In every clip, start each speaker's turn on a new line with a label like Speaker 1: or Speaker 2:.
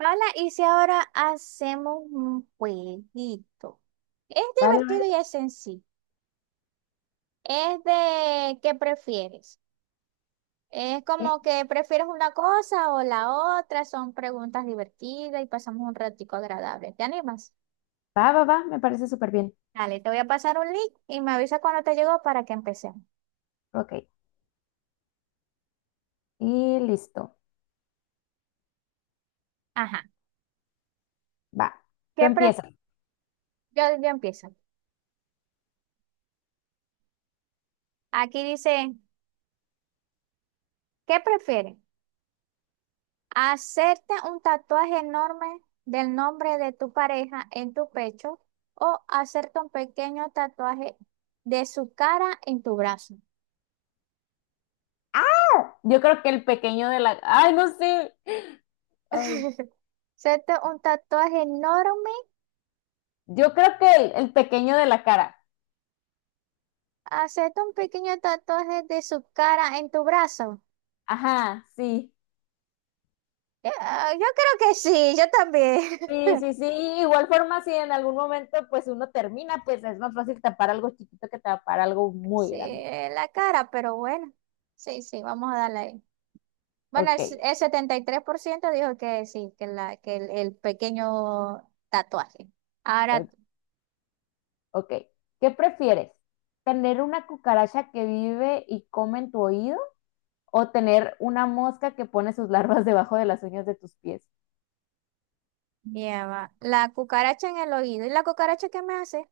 Speaker 1: Hola, y si ahora hacemos un jueguito. Es
Speaker 2: Vale, vale.
Speaker 1: divertido y es sencillo. Es de qué prefieres. Es
Speaker 2: Sí.
Speaker 1: como que prefieres una cosa o la otra. Son preguntas divertidas y pasamos un ratico agradable. ¿Te animas?
Speaker 2: Va, va, va, me parece súper bien.
Speaker 1: Dale, te voy a pasar un link y me avisa cuando te llegó para que empecemos.
Speaker 2: Ok, y listo.
Speaker 1: Ajá.
Speaker 2: Va, tú
Speaker 1: ¿Qué pref-
Speaker 2: empiezas.
Speaker 1: yo empiezo. Aquí dice, ¿qué prefieres? Hacerte un tatuaje enorme del nombre de tu pareja en tu pecho o hacerte un pequeño tatuaje de su cara en tu brazo.
Speaker 2: Ah, yo creo que el pequeño de la, ay, no sé. Ay.
Speaker 1: Hacerte un tatuaje enorme,
Speaker 2: Yo creo que el pequeño de la cara.
Speaker 1: hacerte un pequeño tatuaje de su cara en tu brazo.
Speaker 2: Ajá, sí.
Speaker 1: Yo creo que sí, yo también.
Speaker 2: Sí, sí, sí. Igual forma, si en algún momento pues uno termina, pues es más fácil tapar algo chiquito que tapar algo muy
Speaker 1: Sí,
Speaker 2: grande.
Speaker 1: en la cara, pero bueno. Sí, sí, vamos a darle ahí. Bueno, el,
Speaker 2: Ok,
Speaker 1: el 73% dijo que sí, que el pequeño tatuaje. Ahora
Speaker 2: o- ok. ¿Qué prefieres, tener una cucaracha que vive y come en tu oído o tener una mosca que pone sus larvas debajo de las uñas de tus pies?
Speaker 1: lleva la cucaracha en el oído. ¿Y la cucaracha qué me hace?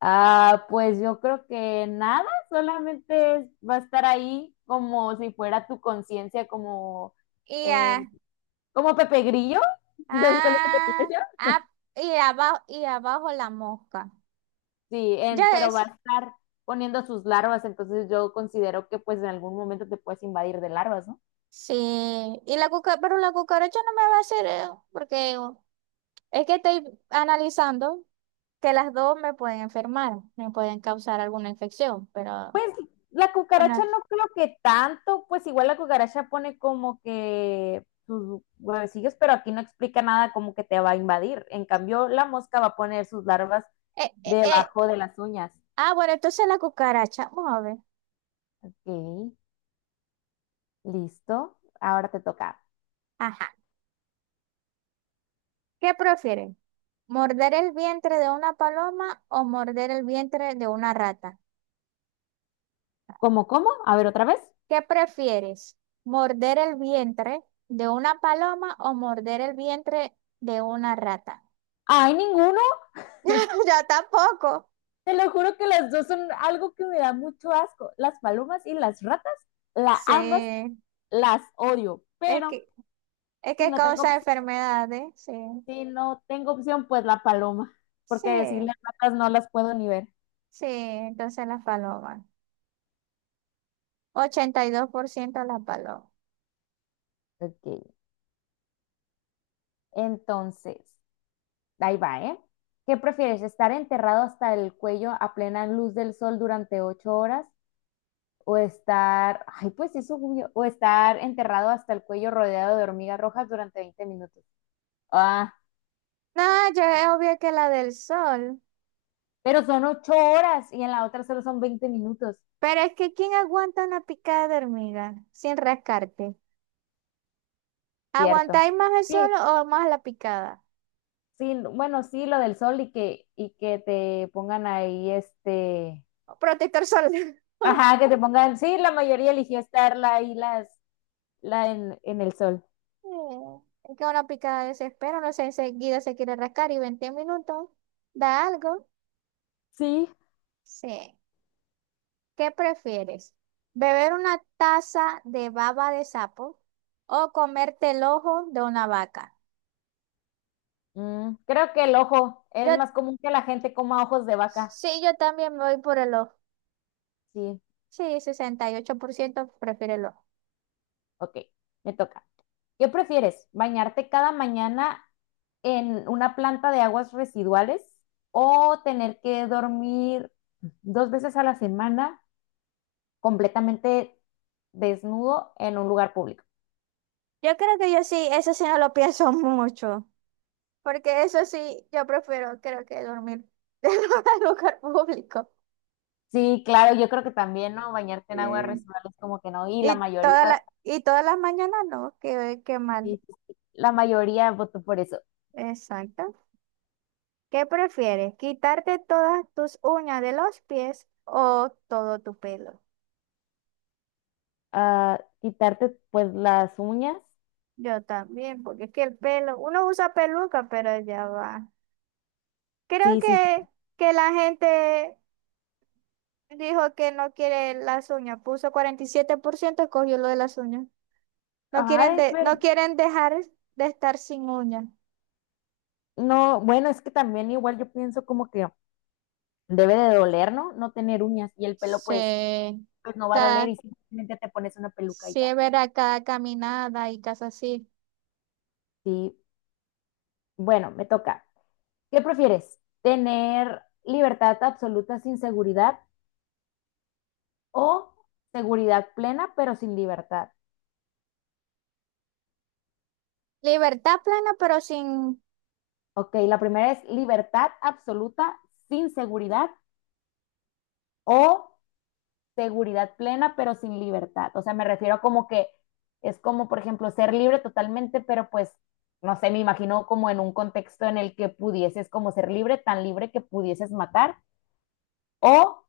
Speaker 2: Ah, pues yo creo que nada, solamente va a estar ahí como si fuera tu conciencia, como,
Speaker 1: Y,
Speaker 2: eh,
Speaker 1: ah,
Speaker 2: como Pepe Grillo. ¿Sí sabes cuál es Pepe
Speaker 1: ah,
Speaker 2: Grillo?
Speaker 1: ah, y abajo la mosca.
Speaker 2: Sí,
Speaker 1: Ya
Speaker 2: pero va a
Speaker 1: es.
Speaker 2: estar poniendo sus larvas, entonces yo considero que pues en algún momento te puedes invadir de larvas, ¿no?
Speaker 1: Sí. Y la cuca- pero la cucaracha no me va a hacer, porque es que estoy analizando que las dos me pueden enfermar, me pueden causar alguna infección, pero
Speaker 2: Pues la cucaracha
Speaker 1: bueno.
Speaker 2: no creo que tanto, pues igual la cucaracha pone como que sus huevecillos, pero aquí no explica nada como que te va a invadir. En cambio, la mosca va a poner sus larvas
Speaker 1: Eh, eh, eh,
Speaker 2: debajo de las uñas.
Speaker 1: Ah, bueno, entonces la cucaracha. Vamos a ver.
Speaker 2: Ok, listo. Ahora te toca.
Speaker 1: Ajá. ¿Qué prefieren? ¿Morder el vientre de una paloma o morder el vientre de una rata?
Speaker 2: ¿Cómo, cómo? A ver, otra vez.
Speaker 1: ¿Qué prefieres? ¿Morder el vientre de una paloma o morder el vientre de una rata?
Speaker 2: ¡Ay, ninguno!
Speaker 1: Yo tampoco.
Speaker 2: Te lo juro que las dos son algo que me da mucho asco. Las palomas y las ratas, ambas
Speaker 1: Sí.
Speaker 2: las odio.
Speaker 1: Es
Speaker 2: Pero
Speaker 1: que, es
Speaker 2: si
Speaker 1: que
Speaker 2: no
Speaker 1: causa
Speaker 2: tengo
Speaker 1: enfermedades. Sí.
Speaker 2: Si no tengo opción, pues la paloma, porque
Speaker 1: Sí.
Speaker 2: decirle ratas no las puedo ni ver.
Speaker 1: Sí. Entonces las palomas. 82% las palomas.
Speaker 2: Ok, entonces, ahí va, ¿eh? ¿Qué prefieres, estar enterrado hasta el cuello a plena luz del sol durante 8 horas o estar, ay, pues eso, obvio, o estar enterrado hasta el cuello rodeado de hormigas rojas durante 20 minutos? Ah,
Speaker 1: No, yo es obvio que la del sol.
Speaker 2: pero son 8 horas y en la otra solo son 20 minutos,
Speaker 1: Pero es que, ¿quién aguanta una picada de hormiga sin rascarte?
Speaker 2: ¿cierto?
Speaker 1: ¿Aguantáis más el sol
Speaker 2: Sí,
Speaker 1: o más la picada?
Speaker 2: sí, bueno, sí, lo del sol y que te pongan ahí, este.
Speaker 1: Protector solar.
Speaker 2: Ajá, que te pongan, sí, la mayoría eligió estarla ahí en el sol.
Speaker 1: Mm, Es que una picada desespera, no sé, enseguida se quiere rascar y 20 minutos da algo.
Speaker 2: Sí.
Speaker 1: Sí. ¿Qué prefieres? ¿Beber una taza de baba de sapo o comerte el ojo de una vaca?
Speaker 2: Creo que el ojo
Speaker 1: Yo,
Speaker 2: es más común que la gente coma ojos de vaca.
Speaker 1: sí, yo también me voy por el ojo.
Speaker 2: Sí,
Speaker 1: Sí, 68% prefiere el ojo.
Speaker 2: ok, me toca. ¿Qué prefieres? ¿Bañarte cada mañana en una planta de aguas residuales o tener que dormir 2 veces a la semana completamente desnudo en un lugar público?
Speaker 1: Yo creo que yo sí, eso sí no lo pienso mucho, porque eso sí, yo prefiero, creo que dormir en un lugar público.
Speaker 2: Sí, claro, yo creo que también, ¿no? Bañarte en aguas
Speaker 1: Sí.
Speaker 2: residuales como que no, y la mayoría.
Speaker 1: Y todas las mañanas no, qué, qué mal.
Speaker 2: Sí, sí, sí. La mayoría votó por eso.
Speaker 1: Exacto. ¿Qué prefieres? ¿Quitarte todas tus uñas de los pies o todo tu pelo?
Speaker 2: Ah, quitarte pues las uñas.
Speaker 1: Yo también, porque es que el pelo, uno usa peluca, pero ya va. Creo
Speaker 2: Sí, sí, sí.
Speaker 1: que la gente dijo que no quiere las uñas, puso 47% escogió lo de las uñas. No quieren,
Speaker 2: Ay,
Speaker 1: de,
Speaker 2: pero
Speaker 1: no quieren dejar de estar sin uñas.
Speaker 2: no, bueno, es que también igual yo pienso como que debe de doler, ¿no? No tener uñas, y el pelo
Speaker 1: Sí,
Speaker 2: pues no va a doler
Speaker 1: cada,
Speaker 2: y simplemente te pones una peluca y
Speaker 1: sí
Speaker 2: ya.
Speaker 1: es verdad, cada caminada y cosas así.
Speaker 2: Sí, bueno, me toca. ¿Qué prefieres? ¿Tener libertad absoluta sin seguridad o seguridad plena pero sin libertad?
Speaker 1: Libertad plena, pero sin...
Speaker 2: Ok, la primera es libertad absoluta sin seguridad o seguridad plena, pero sin libertad. O sea, me refiero como que es como, por ejemplo, ser libre totalmente, pero pues, no sé, me imagino como en un contexto en el que pudieses como ser libre, tan libre que pudieses matar o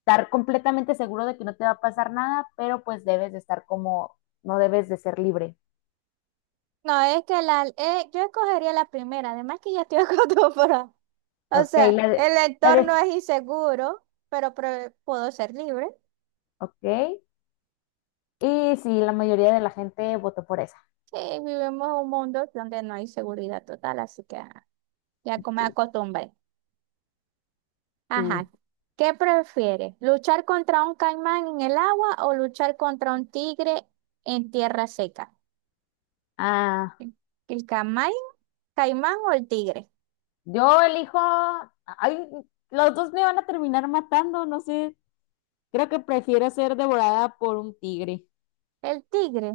Speaker 2: estar completamente seguro de que no te va a pasar nada, pero pues debes de estar como, no debes de ser libre.
Speaker 1: No, es que la, yo escogería la primera, además que ya estoy acostumbrada. O
Speaker 2: Ok,
Speaker 1: sea, el
Speaker 2: la
Speaker 1: entorno
Speaker 2: de-
Speaker 1: es inseguro, pero pre- puedo ser libre.
Speaker 2: ok. Y sí, la mayoría de la gente votó por esa.
Speaker 1: Sí, vivimos un mundo donde no hay seguridad total, así que ya como me
Speaker 2: Ok,
Speaker 1: acostumbré.
Speaker 2: sí.
Speaker 1: Ajá. ¿Qué prefieres? ¿Luchar contra un caimán en el agua o luchar contra un tigre en tierra seca?
Speaker 2: Ah.
Speaker 1: ¿El caimán o el tigre?
Speaker 2: Yo elijo, ay, los dos me van a terminar matando, no sé. Creo que prefiero ser devorada por un tigre.
Speaker 1: El tigre.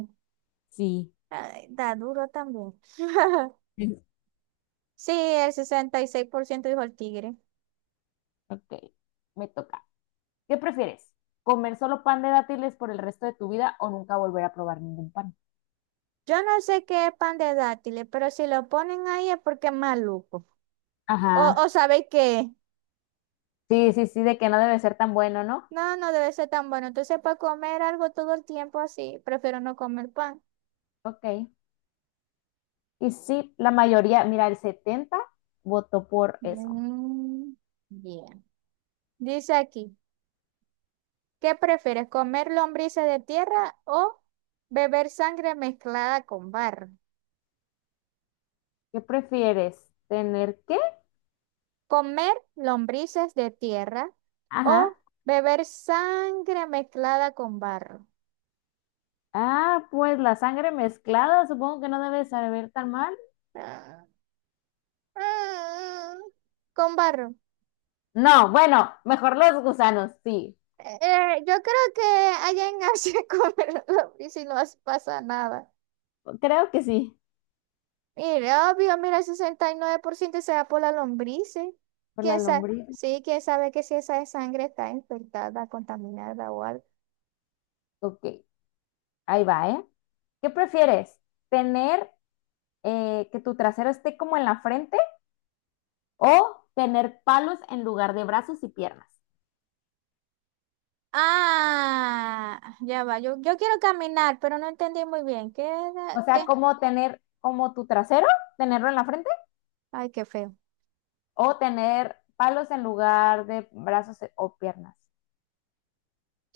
Speaker 2: Sí,
Speaker 1: Ay, da duro también.
Speaker 2: sí,
Speaker 1: Sí, el 66% dijo el tigre.
Speaker 2: ok, me toca. ¿Qué prefieres? ¿Comer solo pan de dátiles por el resto de tu vida o nunca volver a probar ningún pan?
Speaker 1: Yo no sé qué es pan de dátiles, pero si lo ponen ahí es porque es maluco.
Speaker 2: Ajá.
Speaker 1: O sabéis qué.
Speaker 2: Sí, sí, sí, de que no debe ser tan bueno, ¿no?
Speaker 1: No, no debe ser tan bueno. Entonces, para comer algo todo el tiempo así, prefiero no comer pan.
Speaker 2: Ok. Y sí, la mayoría, mira, el 70 votó por eso.
Speaker 1: Mm, yeah. Dice aquí, ¿qué prefieres, comer lombrices de tierra o beber sangre mezclada con barro?
Speaker 2: ¿Qué prefieres? ¿Tener qué?
Speaker 1: Comer lombrices de tierra
Speaker 2: Ajá.
Speaker 1: o beber sangre mezclada con barro.
Speaker 2: Ah, pues la sangre mezclada, supongo que no debe saber tan mal.
Speaker 1: Ah, ah, Con barro.
Speaker 2: No, bueno, mejor los gusanos, sí.
Speaker 1: Yo creo que allá en Asia comer lombrices y no pasa nada.
Speaker 2: Creo que sí.
Speaker 1: Mira, obvio, mira, el 69% se da por las lombrices.
Speaker 2: Por la
Speaker 1: ¿Quién sabe?
Speaker 2: lombriz.
Speaker 1: Sí, quién sabe que si esa sangre está infectada, contaminada o algo.
Speaker 2: Ok, ahí va, ¿eh? ¿Qué prefieres? ¿Tener, que tu trasero esté como en la frente o tener palos en lugar de brazos y piernas?
Speaker 1: Ah, ya va. Yo quiero caminar, pero no entendí muy bien.
Speaker 2: O sea,
Speaker 1: Quédate.
Speaker 2: como tener como tu trasero, tenerlo en la frente
Speaker 1: Ay, qué feo.
Speaker 2: o tener palos en lugar de brazos o piernas.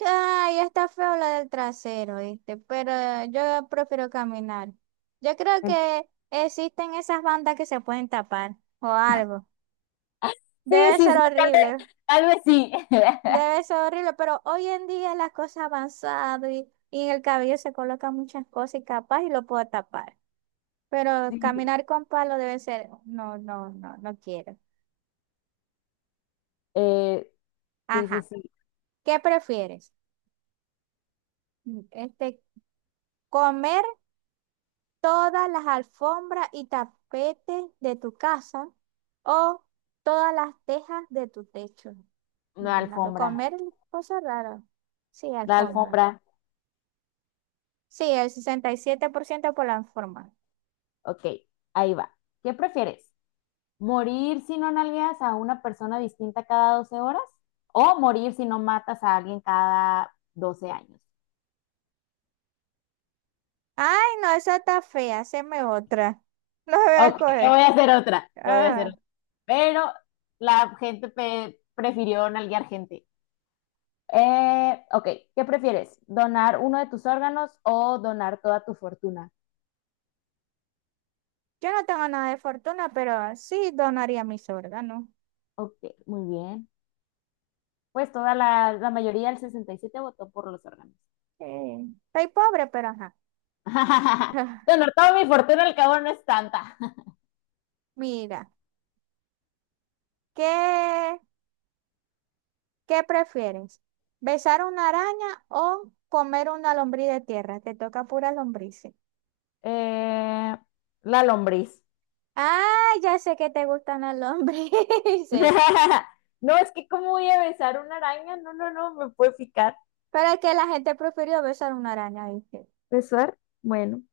Speaker 1: Ay, está feo la del trasero, ¿viste? Pero yo prefiero caminar. Yo creo que existen esas bandas que se pueden tapar o algo.
Speaker 2: Sí,
Speaker 1: Debe
Speaker 2: sí,
Speaker 1: ser
Speaker 2: sí,
Speaker 1: horrible.
Speaker 2: tal vez sí.
Speaker 1: Debe ser horrible, pero hoy en día las cosas han avanzado y en el cabello se colocan muchas cosas y capaz y lo puedo tapar. Pero
Speaker 2: Sí.
Speaker 1: caminar con palo debe ser, no, no, no, no quiero.
Speaker 2: Eh, sí, sí,
Speaker 1: Ajá.
Speaker 2: sí,
Speaker 1: ¿Qué prefieres? Mm, Este, comer todas las alfombras y tapetes de tu casa o todas las tejas de tu techo.
Speaker 2: una
Speaker 1: Hablando,
Speaker 2: alfombra.
Speaker 1: comer cosas raras. Sí,
Speaker 2: La
Speaker 1: alfombra.
Speaker 2: alfombra,
Speaker 1: Sí, el 67% por la alfombra.
Speaker 2: ok, ahí va. ¿Qué prefieres? ¿Morir si no nalgueas a una persona distinta cada 12 horas, o morir si no matas a alguien cada 12 años?
Speaker 1: Ay, no, esa está fea, haceme otra. No voy a
Speaker 2: Ok, te
Speaker 1: coger.
Speaker 2: voy a hacer otra, te voy a hacer
Speaker 1: Ah,
Speaker 2: otra. Pero la gente prefirió nalguear gente. Ok, ¿qué prefieres? ¿Donar uno de tus órganos o donar toda tu fortuna?
Speaker 1: yo no tengo nada de fortuna, pero sí donaría mis órganos.
Speaker 2: Ok, muy bien. Pues toda la mayoría, el 67 votó por los órganos.
Speaker 1: Eh, Soy pobre, pero ajá.
Speaker 2: Bueno, toda mi fortuna al cabo no es tanta.
Speaker 1: Mira, ¿qué, qué prefieres? ¿Besar una araña o comer una lombriz de tierra? Te toca pura lombrices.
Speaker 2: Eh, la lombriz.
Speaker 1: Ah, ya sé que te gustan las lombrices.
Speaker 2: No, es que cómo voy a besar una araña, no, no, no, me puede picar.
Speaker 1: Pero es que la gente prefirió besar una araña, ¿viste?
Speaker 2: ¿Besar? Bueno,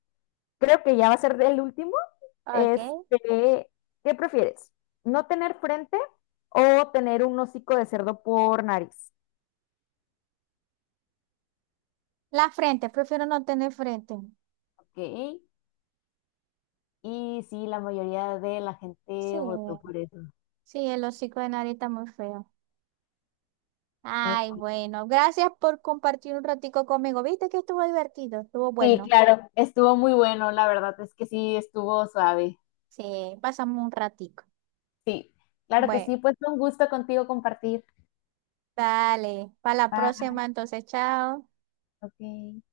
Speaker 2: creo que ya va a ser el último.
Speaker 1: Ok.
Speaker 2: Este, ¿Qué prefieres? ¿No tener frente o tener un hocico de cerdo por nariz?
Speaker 1: La frente, prefiero no tener frente.
Speaker 2: Ok, y sí, la mayoría de la
Speaker 1: Sí.
Speaker 2: gente votó por eso.
Speaker 1: Sí, el hocico de nariz está muy feo. Ay,
Speaker 2: Ok.
Speaker 1: bueno, gracias por compartir un ratico conmigo. ¿Viste que estuvo divertido? Estuvo
Speaker 2: Sí,
Speaker 1: bueno.
Speaker 2: claro, estuvo muy bueno, la verdad es que sí, estuvo suave.
Speaker 1: Sí, pasamos un ratico.
Speaker 2: Sí, claro que
Speaker 1: Bueno,
Speaker 2: sí, pues fue un gusto contigo compartir.
Speaker 1: dale, para la
Speaker 2: Bye,
Speaker 1: próxima entonces, chao.
Speaker 2: ok.